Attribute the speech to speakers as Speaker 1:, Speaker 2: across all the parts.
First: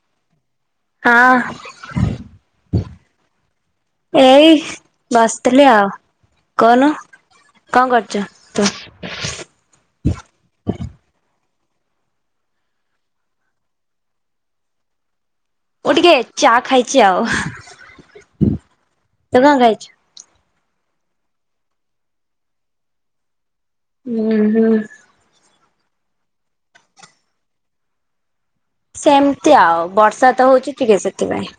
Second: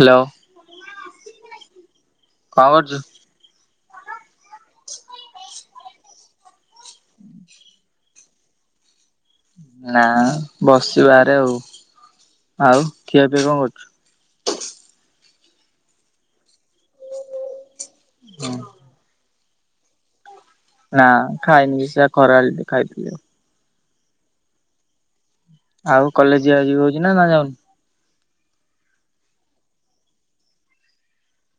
Speaker 1: Hello.
Speaker 2: ହଁ।
Speaker 1: କଣ କରୁଚୁ?
Speaker 2: ଏଇ ବସିଥିଲି ଆଉ କହୁନୁ କଣ କରୁଚୁ ତୁ?
Speaker 1: ନା ବସିଚି ବାହାରେ ଆଉ, ଆଉ ଖିଆ ପିଆ କଣ କରୁଛୁ?
Speaker 2: ମୁଁ ଟିକେ ଚା ଖାଇଛି ଆଉ।
Speaker 1: ହଁ।
Speaker 2: ତୁ କଣ ଖାଇଛୁ?
Speaker 1: ନା ଖାଇନି ସେଆ ଖରାବେଳେ ଟିକେ ଖାଇଥିଲି ଆଉ।
Speaker 2: ହୁଁ ହୁଁ।
Speaker 1: ଆଉ କଲେଜ ଯିବା ଯିବି ହଉଛି ନା ଯାଉନି?
Speaker 2: ସେମିତି ଆଉ ବର୍ଷା ତ ହଉଛି ଟିକେ ସେଥିପାଇଁ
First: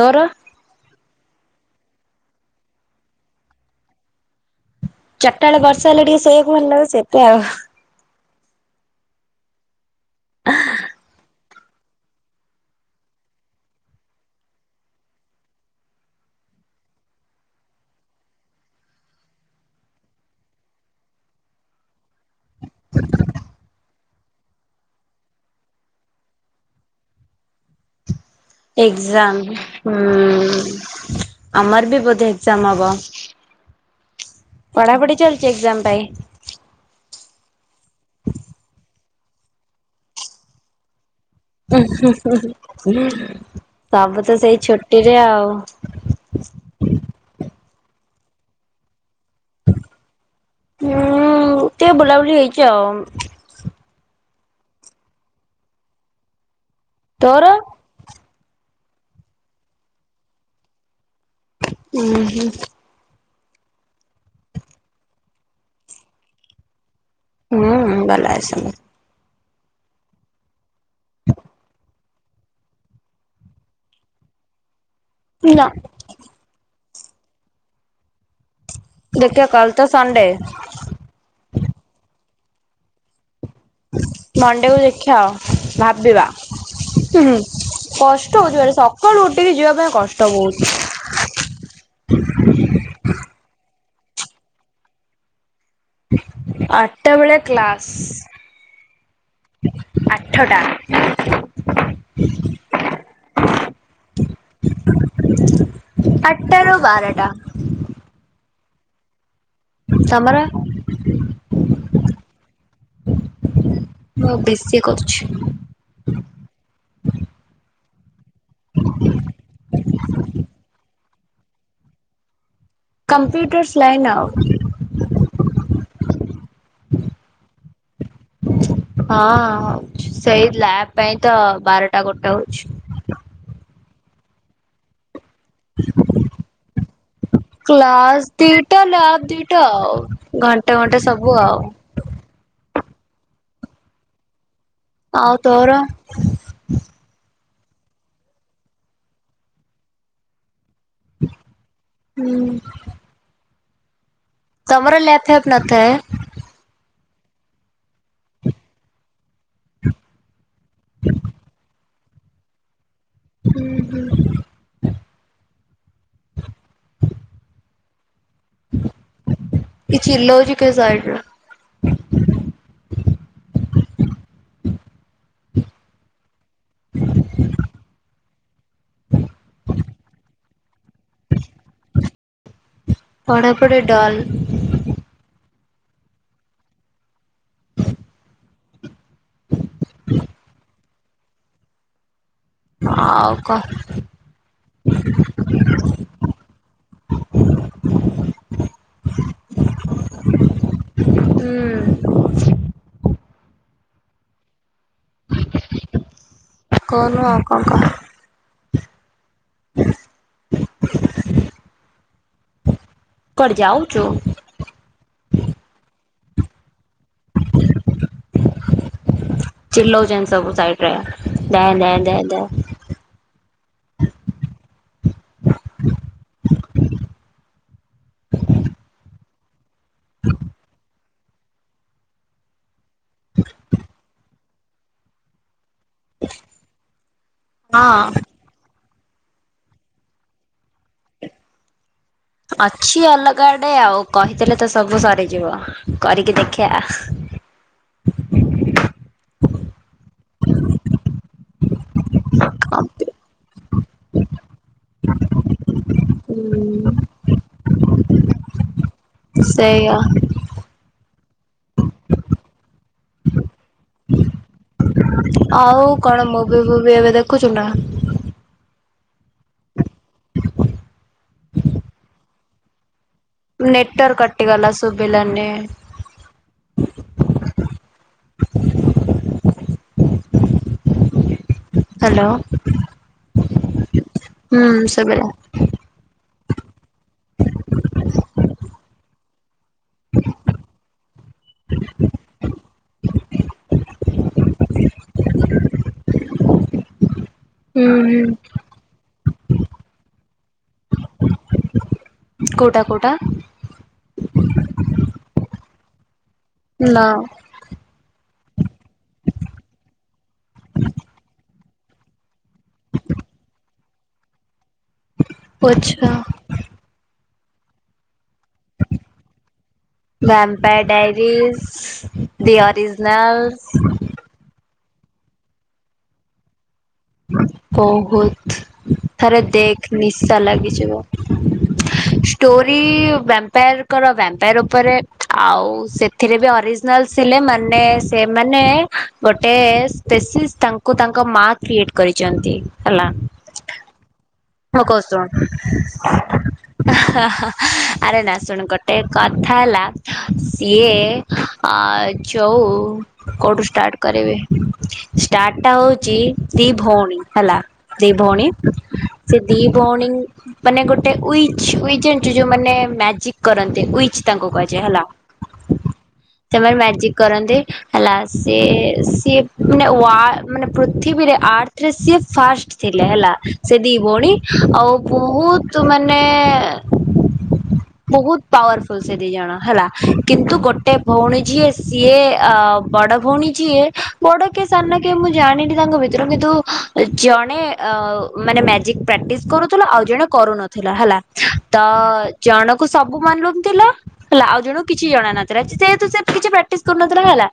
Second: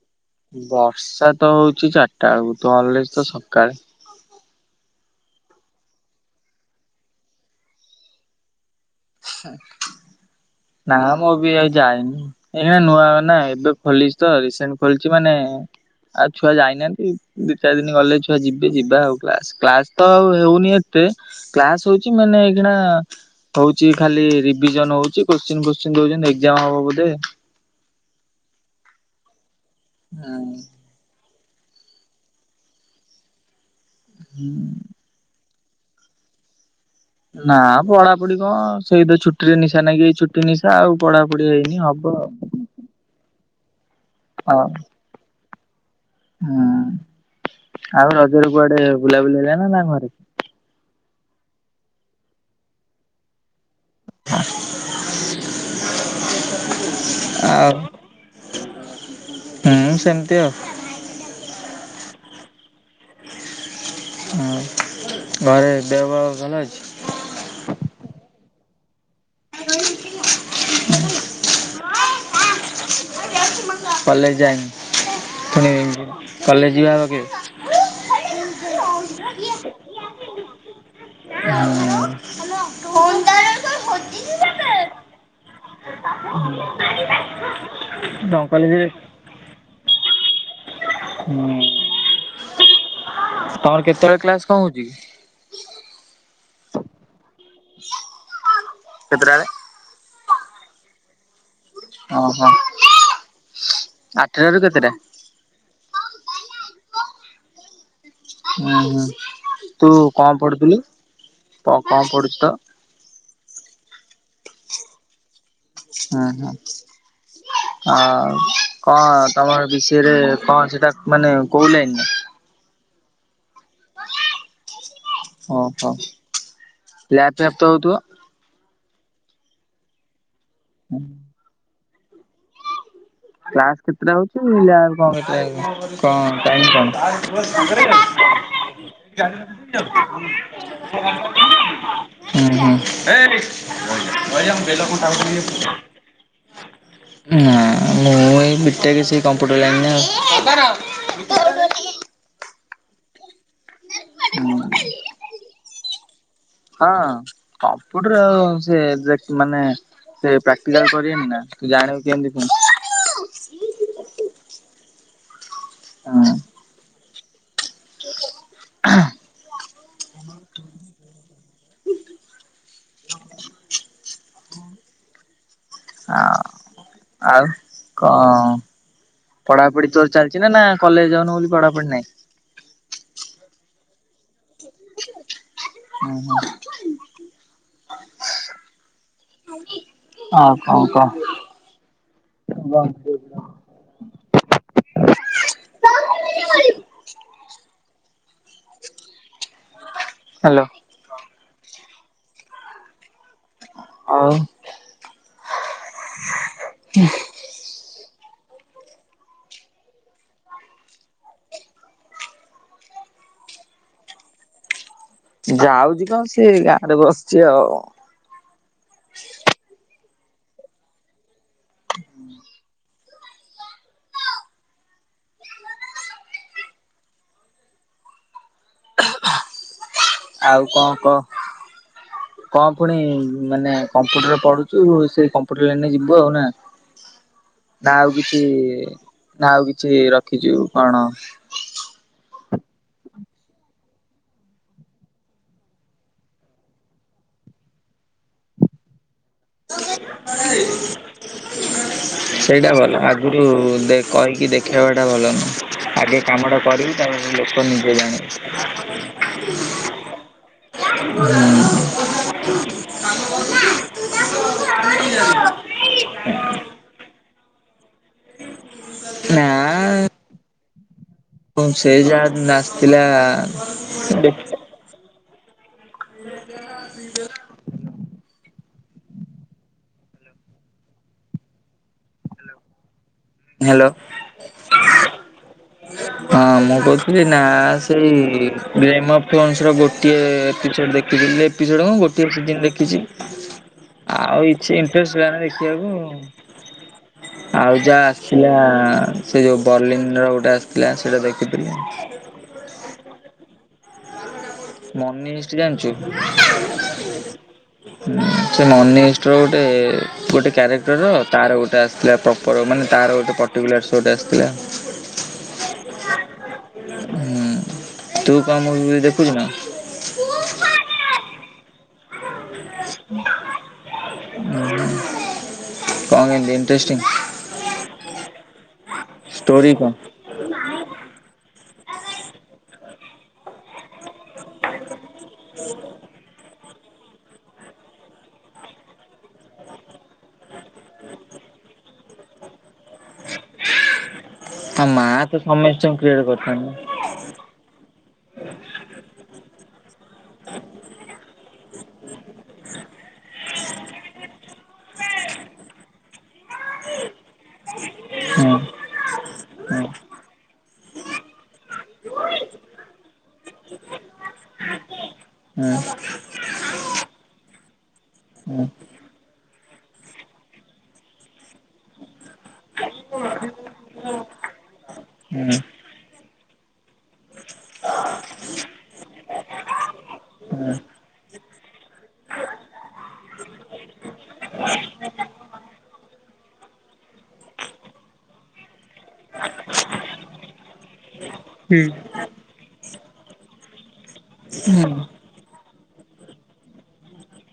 Speaker 2: ତୋର?
Speaker 1: ବର୍ଷା ତ ହଉଚି ଚାରିଟା ବେଳକୁ ତୋ କଲେଜ୍ ତ ସକାଳେ।
Speaker 2: ଚାରିଟା ବେଳେ ବର୍ଷା ହେଲେ ଟିକେ ଶୋଇବାକୁ ଭଲ ଲାଗେ ସେତେ ଆଉ।
Speaker 1: ନା ମୁଁ ବି ଆଉ ଯାଇନି। ଏଇନା ନୂଆ ନା ଏବେ ଖୋଲିଛି ତ ରିସେଣ୍ଟ ଖୋଲିଛି ମାନେ ଆଉ ଛୁଆ ଯାଇନାହାନ୍ତି ଦି ଚାରି ଦିନ ଗଲେ ଛୁଆ ଯିବେ ଯିବା ଆଉ କ୍ଲାସ୍ କ୍ଲାସ୍ ତ ହଉନି ଏତେ। କ୍ଲାସ ହଉଛି ମାନେ ଏଇକିଣା ଖାଲି ରିଭିଜନ ହଉଛି କୋତ୍ସିନ୍ ଫୋତ୍ସିନ ଦଉଛନ୍ତି ଏକ୍ସଜାମ୍ ହବ ବୋଧେ।
Speaker 2: ଏକ୍ସଜାମ
Speaker 1: ହୁଁ।
Speaker 2: ହଁ। ଆମର ବି ବୋଧେ ଏକ୍ସଜାମ୍ ହବ ପଢାପଢି ଚାଲିଛି ଏକ୍ସଜାମ୍ ପାଇଁ।
Speaker 1: ନା ପଢାପଢି କଣ ସେଇ ତ ଛୁଟି ରେ ନିଶା ନାଗିଛି ଛୁଟି ନିଶା ଆଉ। ପଢାପଢି ହେଇନି ହବ ଆଉ।
Speaker 2: ସବୁ ତ ସେଇ
Speaker 1: ଆଉ
Speaker 2: ଛୁଟିରେ ଆଉ।
Speaker 1: ହୁଁ ଆଉ ରଜରେ କୁଆଡେ ବୁଲାବୁଲି ହେଲା ନା ନା ଘରେ?
Speaker 2: ହୁଁ ତ ବୁଲାବୁଲି ହେଇଛି ଆଉ।
Speaker 1: [unintelligible]
Speaker 2: ତୋର?
Speaker 1: ଆଉ ହୁଁ ସେମିତି ଆଉ।
Speaker 2: ହୁଁ ହୁଁ।
Speaker 1: ଆଉ ଘରେ ଦେହ ପାହା ଭଲ ଅଛି?
Speaker 2: ହୁଁ ଭଲ ଅଛନ୍ତି।
Speaker 1: କଲେଜ ଯାଇନି
Speaker 2: ନା
Speaker 1: ପୁଣି କଲେଜ ଯିବା କେବେ?
Speaker 2: ଦେଖିବା କାଲି ତ ସଣ୍ତେ।
Speaker 1: ହୁଁ। [inaudible]
Speaker 2: ମଣ୍ଡେକୁ ଦେଖିବା ଆଉ। ଭାବିବା କଷ୍ଟ
Speaker 1: ତମ
Speaker 2: ହଉଛି ଭାରି
Speaker 1: କଲେଜରେ
Speaker 2: ସକାଳୁ ଉଠ କି ଯିବା ପାଇଁ କଷ୍ଟ ବହୁତ।
Speaker 1: ହୁଁ ତମର କେତେବେଳେ କ୍ଲାସ୍ କଣ ହଉଛି?
Speaker 2: ଆଠଟା ବେଳେ କ୍ଲାସ୍।
Speaker 1: କେତେଟା ବେଳେ?
Speaker 2: ଆଠଟା।
Speaker 1: ଓହୋ ଆଠଟା ରୁ କେତେଟା?
Speaker 2: ଅଠଟା ରୁ ବାରଟା।
Speaker 1: ହୁଁ ହୁଁ ତୁ
Speaker 2: ତମର?
Speaker 1: କଣ ପଢୁଥିଲୁ କଣ ପଢୁଛୁ ତ?
Speaker 2: ମୁଁ ବିସି କରୁଛି।
Speaker 1: ହୁଁ ହୁଁ ଆ କଣ ତମର ବିସି ରେ କଣ ସେଟା ମାନେ କୋଉ ଲଇନ୍ ରେ?
Speaker 2: କମ୍ପ୍ୟୁଟର୍ସ ଲାଇନ୍ ଆଉ।
Speaker 1: ଓହୋ ଲ୍ୟାପ୍ ଫ୍ୟାପ୍ ତ ହଉଥିବ?
Speaker 2: ହଁ ସେଇ ଲ୍ୟାବ ପାଇଁ ତ ବାରଟା ଗୋଟେ ହଉଛି।
Speaker 1: କ୍ଲାସ କେତେଟା ହଉଛି? ଲ୍ୟାବ [unintelligible] କଁ ଟାଇମ କଣ? [inaudible]
Speaker 2: କ୍ଲାସ ଦିଟା ଲ୍ୟାବ ଦିଟା ଆଉ ଘଣ୍ଟେ ଘଣ୍ଟେ ସବୁ ଆଉ।
Speaker 1: ହୁଁ
Speaker 2: ଆଉ
Speaker 1: ହୁଁ।
Speaker 2: ତୋର?
Speaker 1: ଉଁ ନାଁ। ମୁଁ ଏଇ ବିଟେକ ସେଇ କମ୍ପ୍ୟୁଟର ଲାଇନ ରେ ଆଉ।
Speaker 2: ହୁଁ।
Speaker 1: [inaudible]
Speaker 2: ତମର ଲ୍ୟାପ ଫ୍ୟାପ୍ ନଥାଏ।
Speaker 1: ହଁ କମ୍ପ୍ୟୁଟର ଆଉ ସେ ମାନେ ସେ ପ୍ରାକ୍ଟିକାଲ କରିବେନି ନା ତୁ ଜାଣିବୁ କେମିତି ପୁଣି।
Speaker 2: ଉଁ ହୁଁ।
Speaker 1: ଆଁ [inaudible]
Speaker 2: କିଏ ଚିଲ୍ଲୋଇଚି କେ ସାଇଡରେ?
Speaker 1: [inaudible] ଆ ଆଉ କ ପଢ଼ା ପଢ଼ି ତୋର ଚାଲିଛି ନା କଲେଜ ଯାଉନ ବୋଲି ପଢାପଢି ନାହିଁ।
Speaker 2: ପଢ଼ାପଢି ଡଲ।
Speaker 1: ଉଁ ହୁଁ। ଅ କଁ କହ।
Speaker 2: ଅଉ କହ।
Speaker 1: ହ୍ୟାଲୋ।
Speaker 2: ହୁଁ।
Speaker 1: ଆଉ।
Speaker 2: କହୁନୁ ଆଉ କଣ କହ। କୁଆଡେ ଯାଉଛୁ?
Speaker 1: ଯାଉଛି କଣ ସିଏ ଗାଁ ରେ ବସିଛି ଆଉ।
Speaker 2: ଚିଲଉଛନ୍ତି ସବୁ ସାଇଡ ରେ ଦେଁ ଦେ ଦେଂ ଦେ।
Speaker 1: ଆଉ କଣ କହ। କଣ ପୁଣି ମାନେ କମ୍ପ୍ୟୁଟରରେ ପଢୁଛୁ ସେଇ କମ୍ପୁଟର ଲାଇନ ରେ ଯିବୁ ବୁ ଆଉ ନା ନା
Speaker 2: ହଁ।
Speaker 1: ଆଉ କିଛି। ଛି ନା ଆଉ କିଛି ରଖିଛୁ କଣ।
Speaker 2: ଅଛି ଅଲଗା ଆଡେ ଆଉ କହିଦେଲେ ତ ସବୁ ସରିଯିବ କରିକି ଦେଖିବା।
Speaker 1: ସେଇଟା ଭଲ
Speaker 2: କମ୍ପି
Speaker 1: ଆ ଆଗରୁ କହିକି ଦେଖେଇବାଟା ଭଲ ନୁହେଁ ଆଗେ କାମଟା କରିବି
Speaker 2: ହୁଁ
Speaker 1: ତାପ ଲୋକ ନିଜେ ଜାଣିବେ। [inaudible]
Speaker 2: ସେଇଆ।
Speaker 1: [unintelligible]
Speaker 2: ଆଉ କଣ ମୁଭି ଫୁବି ଏବେ ଦେଖୁଛୁ ନା?
Speaker 1: ନା। ସେଇ ଯାହା ନାଚଥିଲା।
Speaker 2: ନେଟର୍ କଟିଗଲା ସୁଭିିଲାନି।
Speaker 1: [inaudible]
Speaker 2: ହ୍ୟାଲୋ।
Speaker 1: ହ୍ୟାଲୋ
Speaker 2: ହୁଁ ଶୁଭିଲା।
Speaker 1: ହଁ ମୁଁ କହୁ ନା ସେଇ ରେ ଫଣସର ଗୋଟିଏ ଏପିସୋଡ଼୍ ଦେଖିଥିଲି ଏପିସୋଡ଼୍ ମୁଁ ଗୋଟିଏ ସିଜିନ୍ ଦେଖିଛି। ଆଉ ଇଛ ଇଣ୍ଟରେଷ୍ଟ ହେଲାନ ଦେଖିବାକୁ। ଆଉ
Speaker 2: ହୁଁ
Speaker 1: ଯାହା
Speaker 2: ହୁଁ
Speaker 1: ଆସିଥିଲା ସେ ଯୋଉ ବର୍ଲିନ୍ ର ଗୋଟେ ଆସିଥିଲା ସେଇଟା ଦେଖିଥିଲି।
Speaker 2: କଉଟା କଉଟା?
Speaker 1: ମନି ହିଷ୍ଟ ଜାଣିଛୁ?
Speaker 2: ନା।
Speaker 1: ହୁଁ। ସେ ମନି ହିଷ୍ଟର ଗୋଟେ ଗୋଟେ କ୍ୟାରେକ୍ଟରର ତାର ଗୋଟେ ଆସିଥିଲା ତ ପର ମାନେ ତାର ଗୋଟେ ପଟିକୁଲାର ଶୋ ଟେ ଆସିଥିଲା।
Speaker 2: ଓ ଆଚ୍ଛା।
Speaker 1: ହୁଁ ତୁ କାହା ମୁଭି ଫୁଭି ଦେଖୁଛୁ ନା?
Speaker 2: Vampire Diaries The Originals.
Speaker 1: ହୁଁ [unintelligible] ଟେଷ୍ଟିଂ।
Speaker 2: ବହୁତ ଥରେ
Speaker 1: ଷ୍ଟୋରି
Speaker 2: ଦେଖ
Speaker 1: କଣ?
Speaker 2: ନି ଶା ଲାଗିଯିବ ଷ୍ଟୋରି ଭାମ୍ପାୟାରଙ୍କର ଭାମ୍ପାୟାର ଉପରେ। ଆଉ ସେ ଥିରେ ବି ଅରିଜିନାଲ ଥିଲେ ମାନେ ସେମାନେ ଗୋଟେ ସ୍ପେଶିସ ତାଙ୍କୁ ତାଙ୍କ ମା କ୍ରିଏଟ କରିଛନ୍ତି ହେଲା। ହଁ
Speaker 1: ମା
Speaker 2: କସୁ
Speaker 1: ତ ସମସ୍ତଙ୍କୁ
Speaker 2: ହା
Speaker 1: କ୍ରିଏଟ କରିଥାନ୍ତି।
Speaker 2: ହା। ଆରେ ନା ଶୁଣ ଗୋଟେ କଥା ହେଲା ସିଏ। ଆ ଯୋଉ କଉଠୁ ଷ୍ଟାର୍ଟ କରିବି ଷ୍ଟାର୍ଟଟା ହଉଛି। ଦି ଭଉଣୀ ହେଲା।
Speaker 1: ହଁ।
Speaker 2: ଦି ଭଉଣୀ ସେ ଦି ଭଉଣୀ। ମାନେ ଗୋଟେ ୱିଚ ୱିଚ ଜାଣିଚୁ ଯୋଉ ମାନେ ମ୍ୟାଜିକ କରନ୍ତି ୱିଚ ତାଙ୍କୁ କୁହାଯାଏ ହେଲା।
Speaker 1: ହୁଁ।
Speaker 2: ସେମାନେ ମ୍ୟାଜିକ କରନ୍ତି ହେଲା ସେ
Speaker 1: ହୁଁ ହୁଁ।
Speaker 2: ସିଏ ମାନେ ୱା ମାନେ ପ୍ରୁ ପୃଥିବୀରେ ଆର୍ଥରେ ସିଏ ଫାର୍ଷ୍ଟ ଥିଲେ ହେଲା ସେ ଦି ଭଉଣୀ ଆଉ
Speaker 1: ହୁଁ ହୁଁ
Speaker 2: ବହୁତ। ତୁ ମାନେ। ବହୁତ ପାୱାରଫୁଲ ସେ ଦି ଜଣ ହେଲା କିନ୍ତୁ ଗୋଟେ ଭଉଣୀ ଯିଏ। ସିଏ ଆ ବଡ ଭଉଣୀ ଯିଏ ବଡ କିଏ ସାନ କିଏ ମୁଁ ଜାଣିନି ତାଙ୍କ ଭିତରୁ କିନ୍ତୁ ଜଣେ ଅ ମାନେ ମ୍ୟାଜିକ ପ୍ରାକ୍ଟିସ୍ କରୁଥିଲା ଆଉ ଜଣେ କରୁନ ଥିଲା ହେଲା
Speaker 1: ହୁଁ
Speaker 2: ତ
Speaker 1: ହୁଁ ହୁଁ।
Speaker 2: ଜଣ କୁ ସବୁ ମାଲୁମ ଥିଲା। ହେଲା ଆଉ
Speaker 1: ହୁଁ
Speaker 2: ଜଣକୁ
Speaker 1: ହୁଁ ହୁଁ ହୁଁ ହୁଁ
Speaker 2: କିଛି ଜଣ ନଥିଲା ଯେହେତୁ କିଛି ପ୍ରାକ୍ଟିସ କରୁନଥିଲା ହେଲା।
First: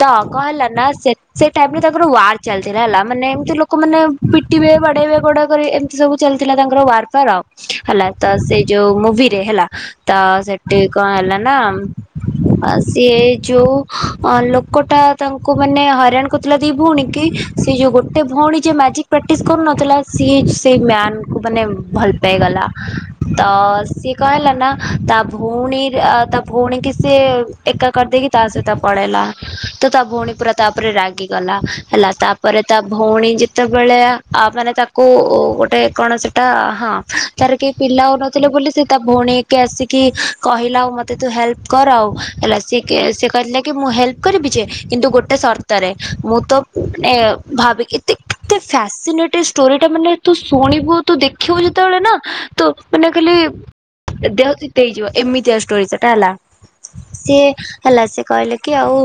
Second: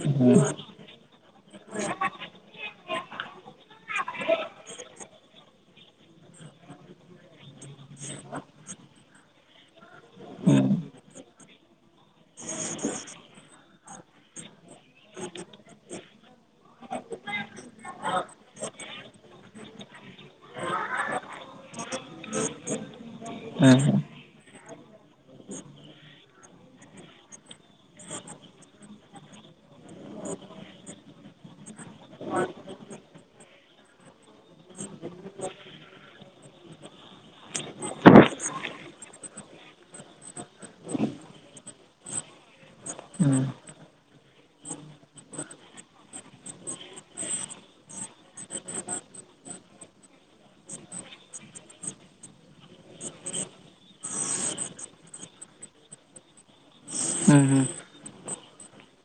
Speaker 2: ତ କଣ ହେଲା ନା ସେ ସେ ଟାଇମରେ ତାଙ୍କର ୱା ଚାଲିଥିଲା ହେଲା ମାନେ ଏମିତି ଲୋକମାନେ ପିଟିବେ ବାଡେଇବେ ଘୋଡ଼ା କରିବେ ଏମିତି ସବୁ ଚାଲିଥିଲା ତାଙ୍କର ୱାର ଫାର ଆଉ। ହେଲା ତ ସେ ଯୋଉ ମୁଭିରେ ହେଲା ତ ସେଠି କଣ ହେଲା ନା। ଆ ସିଏ ଯୋଉ ଅ ଲୋକଟା ତାଙ୍କୁ ମାନେ ହଇରାଣ କରୁଥିଲା ଦି ଭଉଣୀ କି। ସେ ଯୋଉ ଗୋଟେ ଭଉଣୀ ଯିଏ ମ୍ୟାଜିକ ପ୍ରାକ୍ଟିସ କରୁନଥିଲା ସିଏ ସେ ମ୍ୟାନ କୁ ମାନେ ଭଲ ପାଇଗଲା। ତ ସିଏ କହିଲା ନା ତା ଭଉଣୀର ଆ ତା ଭଉଣୀ କି ସେ। ଏକା କରିଦେଇକି ତା ସହିତ ପଳେଇଲା ତ ତା ଭଉଣୀ ପୁରା ତା ଉପରେ ରାଗିଗଲା। ହେଲା ତାପରେ ତା ଭଉଣୀ ଯେତେବେଳେ ଆ ଆ ମାନେ ତାକୁ ଉ ଗୋଟେ କଣ ସେଟା ହଁ। ତାର କେହି ପିଲା ହଉନଥିଲେ ବୋଲି ସେ ତା ଭଉଣୀ କି ଆସିକି କହିଲା ଆଉ ମତେ ତୁ ହେଲ୍ପ। କର ଆଉ ହେଲା ସେ କେ ସେ କହିଥିଲା କି ମୁଁ ହେଲ୍ପ କରିବି ଯେ କିନ୍ତୁ ଗୋଟେ ସର୍ତ୍ତରେ ମୁଁ ତୋ ଏ ଭାବେ ଏତେ। ଏତେ ଫ୍ୟାସିନେଟି ଷ୍ଟୋରି ଟା ମାନେ ତୁ ଶୁଣିବୁ ତୁ ଦେଖିବୁ ଯେତେବେଳେ ନା ତୁ ମାନେ ଖାଲି। ଦେହ ଶୀତେଇ ହେଇଯିବ ଏମିତିଆ ଷ୍ଟୋରି ସେଟା ହେଲା। ସିଏ ହେଲା ସେ କହିଲେ କି ଆଉ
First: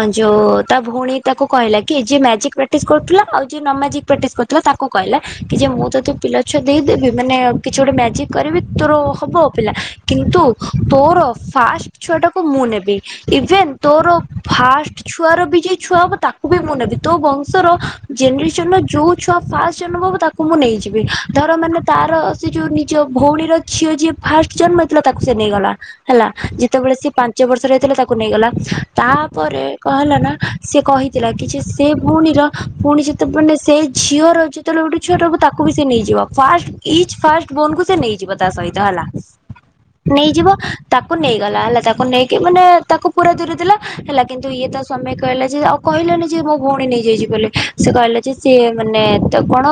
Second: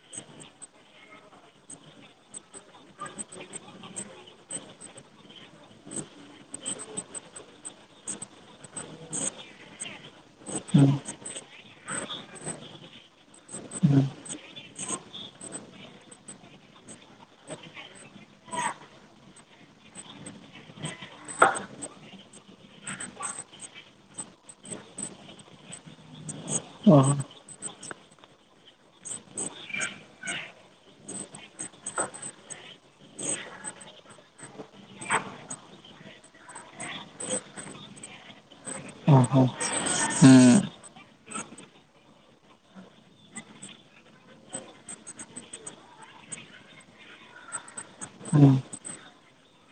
Speaker 2: ଅ ଯୋଉଁ ତା ଭଉଣୀ ତାକୁ କହିଲା। କି ଯିଏ ମ୍ୟାଜିକ ପ୍ରାକ୍ଟିସ କରୁଥିଲା ଆଉ ଯିଏ ନ ମ୍ୟାଜିକ ପ୍ରାକ୍ଟିସ କରୁଥିଲା ତାକୁ କହିଲା କି ଯେ ମୁଁ ତତେ ପିଲା ଛୁଆ ଦେଇଦେବି ମାନେ କିଛି ଗୋଟେ ମ୍ୟାଜିକ କରିବି ତୋର ହବ ପିଲା କିନ୍ତୁ ତୋର ଫାଷ୍ଟ। ଛୁଆଟାକୁ ମୁଁ ନେବି ଇଭେନ ତୋର ଫାର୍ଷ୍ଟ ଛୁଆର ବି ଯିଏ ଛୁଆ ହବ ତା ବି ମୁଁ ନେବି ତୋ ବଂଶର ଜେନେରେସନ ର ଯୋଉ ଛୁଆ ଫାଷ୍ଟ ଜନ୍ମ ହବ ତାକୁ ମୁଁ ନେଇଯିବି ଧର ମାନେ। ତାର ସେ ଯୋଉ ନିଜ ଭଉଣୀର ଝିଅ ଯିଏ ଫାଷ୍ଟ ଜନ୍ମ ହେଇଥିଲା ତାକୁ ସେ ନେଇଗଲା ହେଲା। ଯେତେବେଳେ ସିଏ
Speaker 1: ଓହୋ
Speaker 2: ପାଞ୍ଚ ବର୍ଷରେ ହେଇଥିଲା ତାକୁ ନେଇଗଲା ତାପରେ କହଲା ନା ସିଏ କହି। ଥିଲା କି ଯେ ସେ ଭଉଣୀର ପୁଣି ଯେତେବେ ମାନେ ସେ ଝିଅର ଯେତେବେଳେ ଗୋଟେ ଛୁଆଟ ହବ ତାକୁ ବି ସେ ନେଇଯିବ। ଫାଷ୍ଟଇ ଫଷ୍ଟ ବୋନ କୁ ସେ ନେଇଯିବ ତା ସହିତ ହେଲା
Speaker 1: ଓହୋ ହୁଁ।
Speaker 2: ନେଇଯିବ। ତାକୁ ନେଇଗଲା ହେଲା ତାକୁ ନେଇକି ମାନେ ତାକୁ ପୁରା ଦୂରେ ଦେଲା ହେଲା କିନ୍ତୁ ଇଏ ତା ସ୍ବାମି କହିଲା ଯେ। କହିଲାନି ଯେ ମୋ ଭଉଣୀ ନେଇଯାଇଛି ବୋଲି ସେ କହିଲା ଯେ
Speaker 1: ହୁଁ
Speaker 2: ସିଏ ମାନେ ତ କଣ।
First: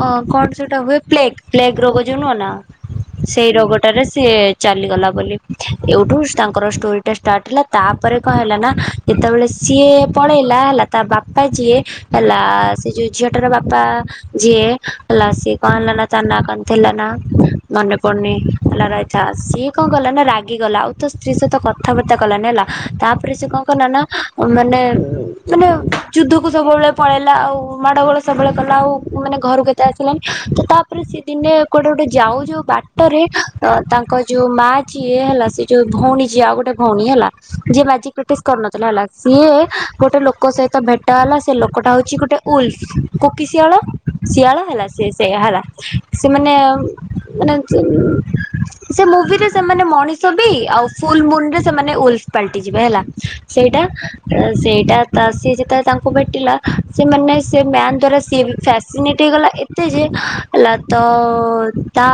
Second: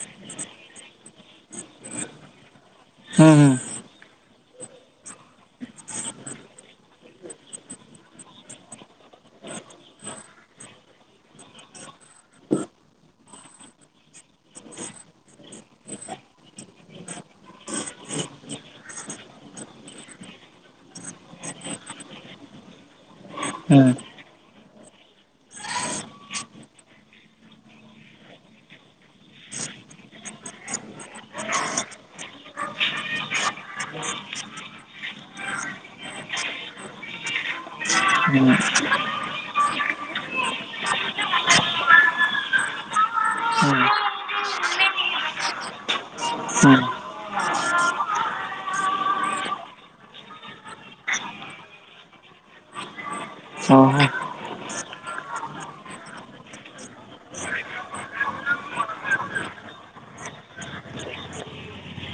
Speaker 2: ଅ କଣ ସେଟା ହୁଏ ପ୍ଲେଗ ପ୍ଲେଗ ରୋଗ ଯୋଉ ନୁହଁ ନା
Speaker 1: ହୁଁ ହୁଁ
Speaker 2: ସେଇ ରୋଗଟା। ସ ଚାଲିଗଲା ବୋଲି ଏଇଠୁ ତାଙ୍କର ଷ୍ଟୋରି ଟା ଷ୍ଟାର୍ଟ ହେଲା ତାପରେ କଣ ହେଲା ନା। ଯେତେବେଳେ ସିଏ ପଳେଇଲା ହେଲା ତା ବାପା ଯିଏ ହେଲା ସେ ଯୋଉ ଝିଅଟାର ବାପା ଯିଏ ହେଲା ସିଏ କଣ ହେଲା ନା ତା ନାଁ କଣଥିଲା ନା ମନେ ପଡୁନି ହେଲା ରଛା ସିଏ କଣ କଲା ନା ରାଗିଗଲା ଆଉ ତ ସ୍ତ୍ରୀ ସହିତ କଥାବାର୍ତ୍ତା କଲାନି ହେଲା ତା ତାରେ ସେ କଣ
Speaker 1: ହୁଁ
Speaker 2: କଳନା ମାନେ ମାନେ ଯୁଦ୍ଧକୁ ସବୁବେଳେ ପଳେଇଲା ଆଉ ମାଡ ଗୋଳ ସବୁବେଳେ କଲା ଆଉ ମାନେ ଘରକୁ କେ ଆସିଲାାନଣି ତ ତାପରେ ସେ ଦିନେ କୁଆଟେ ଗୋଟେ ଯାଉ ଯୋଉ ବାଟରେ ତାଙ୍କ ଯୋଉ ମା ଯିଏ ହେଲା ସେ ଯୋଉ ଭଉଣୀ ଯିଏ ଆଉ ଗୋଟେ ଭଉଣୀ ହେଲା ଯିଏ ମାଜି କ୍ରିଟିସ୍
Speaker 1: ହୁଁ
Speaker 2: କରନଥିଲା ହେଲା ସିଏ ଗୋଟେ ଲୋକ ସହିତ ଭେଟ ହେଲା ସେ ଲୋକଟା ହଉଛି ଗୋଟେ ଉଲସ କ କୋକିସିଆଲ
Speaker 1: ହୁଁ
Speaker 2: ଶିଆଳ ହେଲା ସେ ସେ ହେଲା ସେମାନେ
Speaker 1: ହୁଁ
Speaker 2: ମାନେ ସେ ମୁଭିରେ ସେମାନେ ମଣିଷ ବି ଆଉ ଫୁଲ ମୁନ ରେ ସେମାନେ ଉଲଫ ପାଲଟି ଯିବେ ହେଲା ସେଇଟା
Speaker 1: ଓହୋ।
Speaker 2: ସେଇଟା ତା ସିଏ ଯେତେବେଳେ ତାଙ୍କୁ ଭେଟିଲା ସେମାନେ ସେ ମ୍ୟାନ୍ ଦ୍ଵାରା ସିଏ ଫ୍ୟାସିନେଟ୍ ହେଇଗଲା ଏତେ ଯେ ହେଲା ତ ତା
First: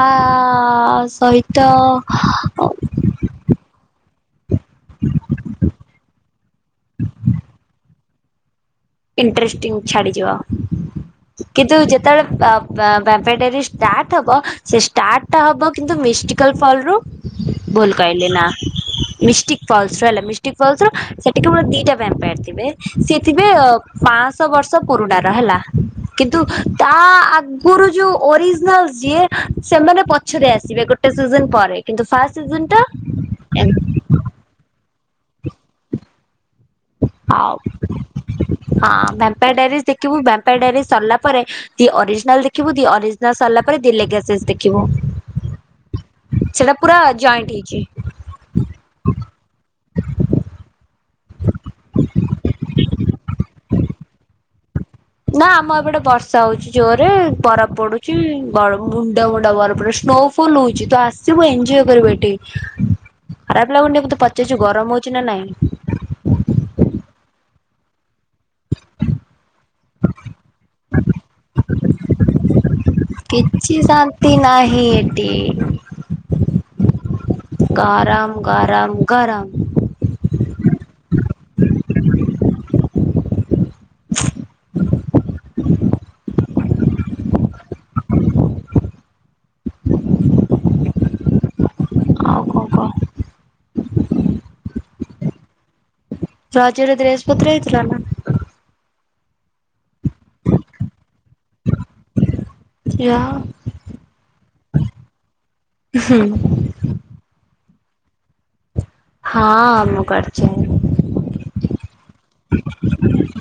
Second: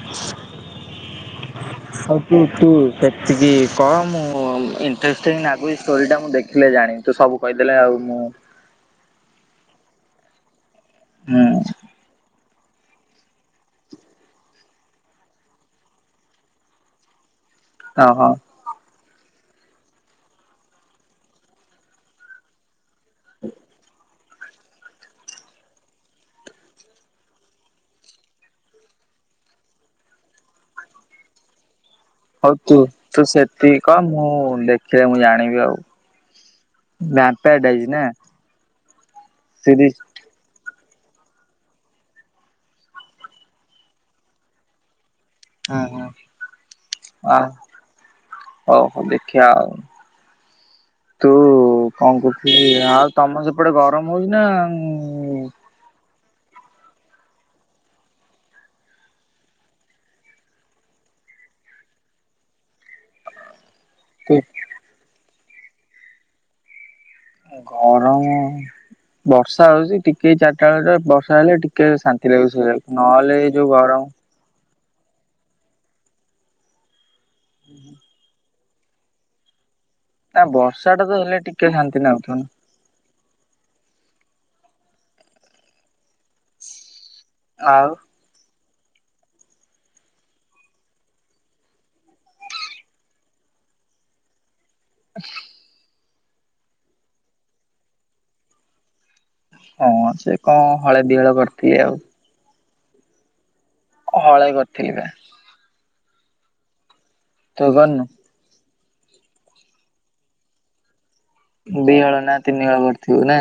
Speaker 2: ସହିତ ତ
Speaker 1: ଏକି କଣ ମୁଁ ଇନ୍ତ୍ରେଷ୍ଟିଙ୍ଗ ଲାଗୁଛି ଷ୍ଟୋରି ଟା ମୁଁ ଦେଖିଲେ ଜାଣିବି ତୁ ସବୁ କହିଦେଲେ ଆଉ ମୁଁ
Speaker 2: ଇଣ୍ଟରେଷ୍ଟିଙ୍ଗ ଛାଡ଼ିଯିବା
Speaker 1: ହୁଁ
Speaker 2: କିନ୍ତୁ ଯେତେବେଳେ ବପେଟୀ ଷ୍ଟାର୍ଟ ହବ ସେ ଷ୍ଟାର୍ଟ ହବ କିନ୍ତୁ ମିଷ୍ଟାଲ ଫଲ ରୁ ଭଲ କହ
Speaker 1: ଓହୋ
Speaker 2: ନା ଫଲସ ର ହେଲା ମିଷ୍ଟିକ ଫଲ ର ସେଠି ମର ଦିଟା ବ୍ୟାମ୍ପାୟାର ଥିବେ ସିଏଥେ ପାଞ୍ଚଶହ ବର୍ଷ ପୁରୁଣା ର ହେଲା କିନ୍ତୁ ତା ଆଗରୁ ଯୋଉ ଅରିଜିନାଲ ଯିଏ ସେମାନେ ପଛରେ ଆସିବେ ଗୋଟେ ସି ପରେ କିନ୍ତୁ ଫ
Speaker 1: ହଉ ତୁ ତୁ ସେତିକି କ ମୁଁ ଦେଖିଲେ ମୁଁ ଜାଣିବି ଆଉ
Speaker 2: ଆଉ
Speaker 1: ବ୍ୟାମ୍ପେଡଛି ନା
Speaker 2: ହଁ ଭେମ୍ପ ଡାଇରିୀ
Speaker 1: ସିରିଜ
Speaker 2: ଦେଖିବୁ ବେମ୍ପ ଡାଇରୀ ସରିଲା ପରେ ଦି ଅରିଜିନାଲ ଦେଖିବୁ ଦି ଅରିଜିନାଲ ସରିଲା ପରେ ଦି ଲସ ଦେଖିବୁ
Speaker 1: ହଁ ହଁ
Speaker 2: ସେଟା ପୁରା
Speaker 1: ଆ
Speaker 2: ଜଏଣ୍ଟ ହେଇଛି
Speaker 1: ହଉ ଦେଖିବା ଆଉ
Speaker 2: ହଁ
Speaker 1: ଓ କଣ କହୁଥିଲ ଆଉ ତମର ସେପଟେ ଗରମ ହଉଛି ନା
Speaker 2: ନା ଆମ ଏପଟେ ବର୍ଷ ବର୍ଷା ହଉଚି ଜୋରରେ ବରାଫ ପଡୁଛି ମୁଣ୍ଡା ମୁଣ୍ଡା ବର ପଡୁଛି ସ୍ନୋଫଲ ହଉଛି ତ ଆ ସବୁ ଏଞଜୟ କରିବ ଏଠି ଖରାପ ଲାଗୁନକୁ ତ
Speaker 1: ଉଁ
Speaker 2: ପଚାରୁଛୁ ଗରମ ହଉଛି ନା ନାଇଁ
Speaker 1: ଗରମ ବର୍ଷା ହଉଛି ଟିକେ ଚାରିଟା ବେଳରେ ବର୍ଷା ହେଲେ ଟିକେ ଶାନ୍ତି ଲାଗୁଛି ନହେଲେ ଯୋଉ ଗରମ
Speaker 2: ତି ନାହିଁ ଏଠି ଗରମ ଗରମ ଗରମ
Speaker 1: ନା ବର୍ଷା ଟା ତ ହେଲେ ଟିକେ ଶାନ୍ତି ନାାଗଉଥିବ
Speaker 2: ହ
Speaker 1: ଆଉ।
Speaker 2: ଆଉ କଣ କହ। ରଜରେ ବ୍ରେସେପତ୍ର ହେଇଥିଲା ନା?
Speaker 1: ହଁ ସେ କଣ ହଳେ ଦିହଳ କରିଥିବେ ଆଉ।
Speaker 2: ଯାହଉ।
Speaker 1: ହଳେଇ କରିଥିଲେ ବା।
Speaker 2: ହୁଁ।
Speaker 1: ତୁ କରିନୁ?
Speaker 2: ହଁ ମୁଁ କରିଛି।
Speaker 1: ଦିହଳ ନା ତିନିହଳ କରିଥିବୁ ନା?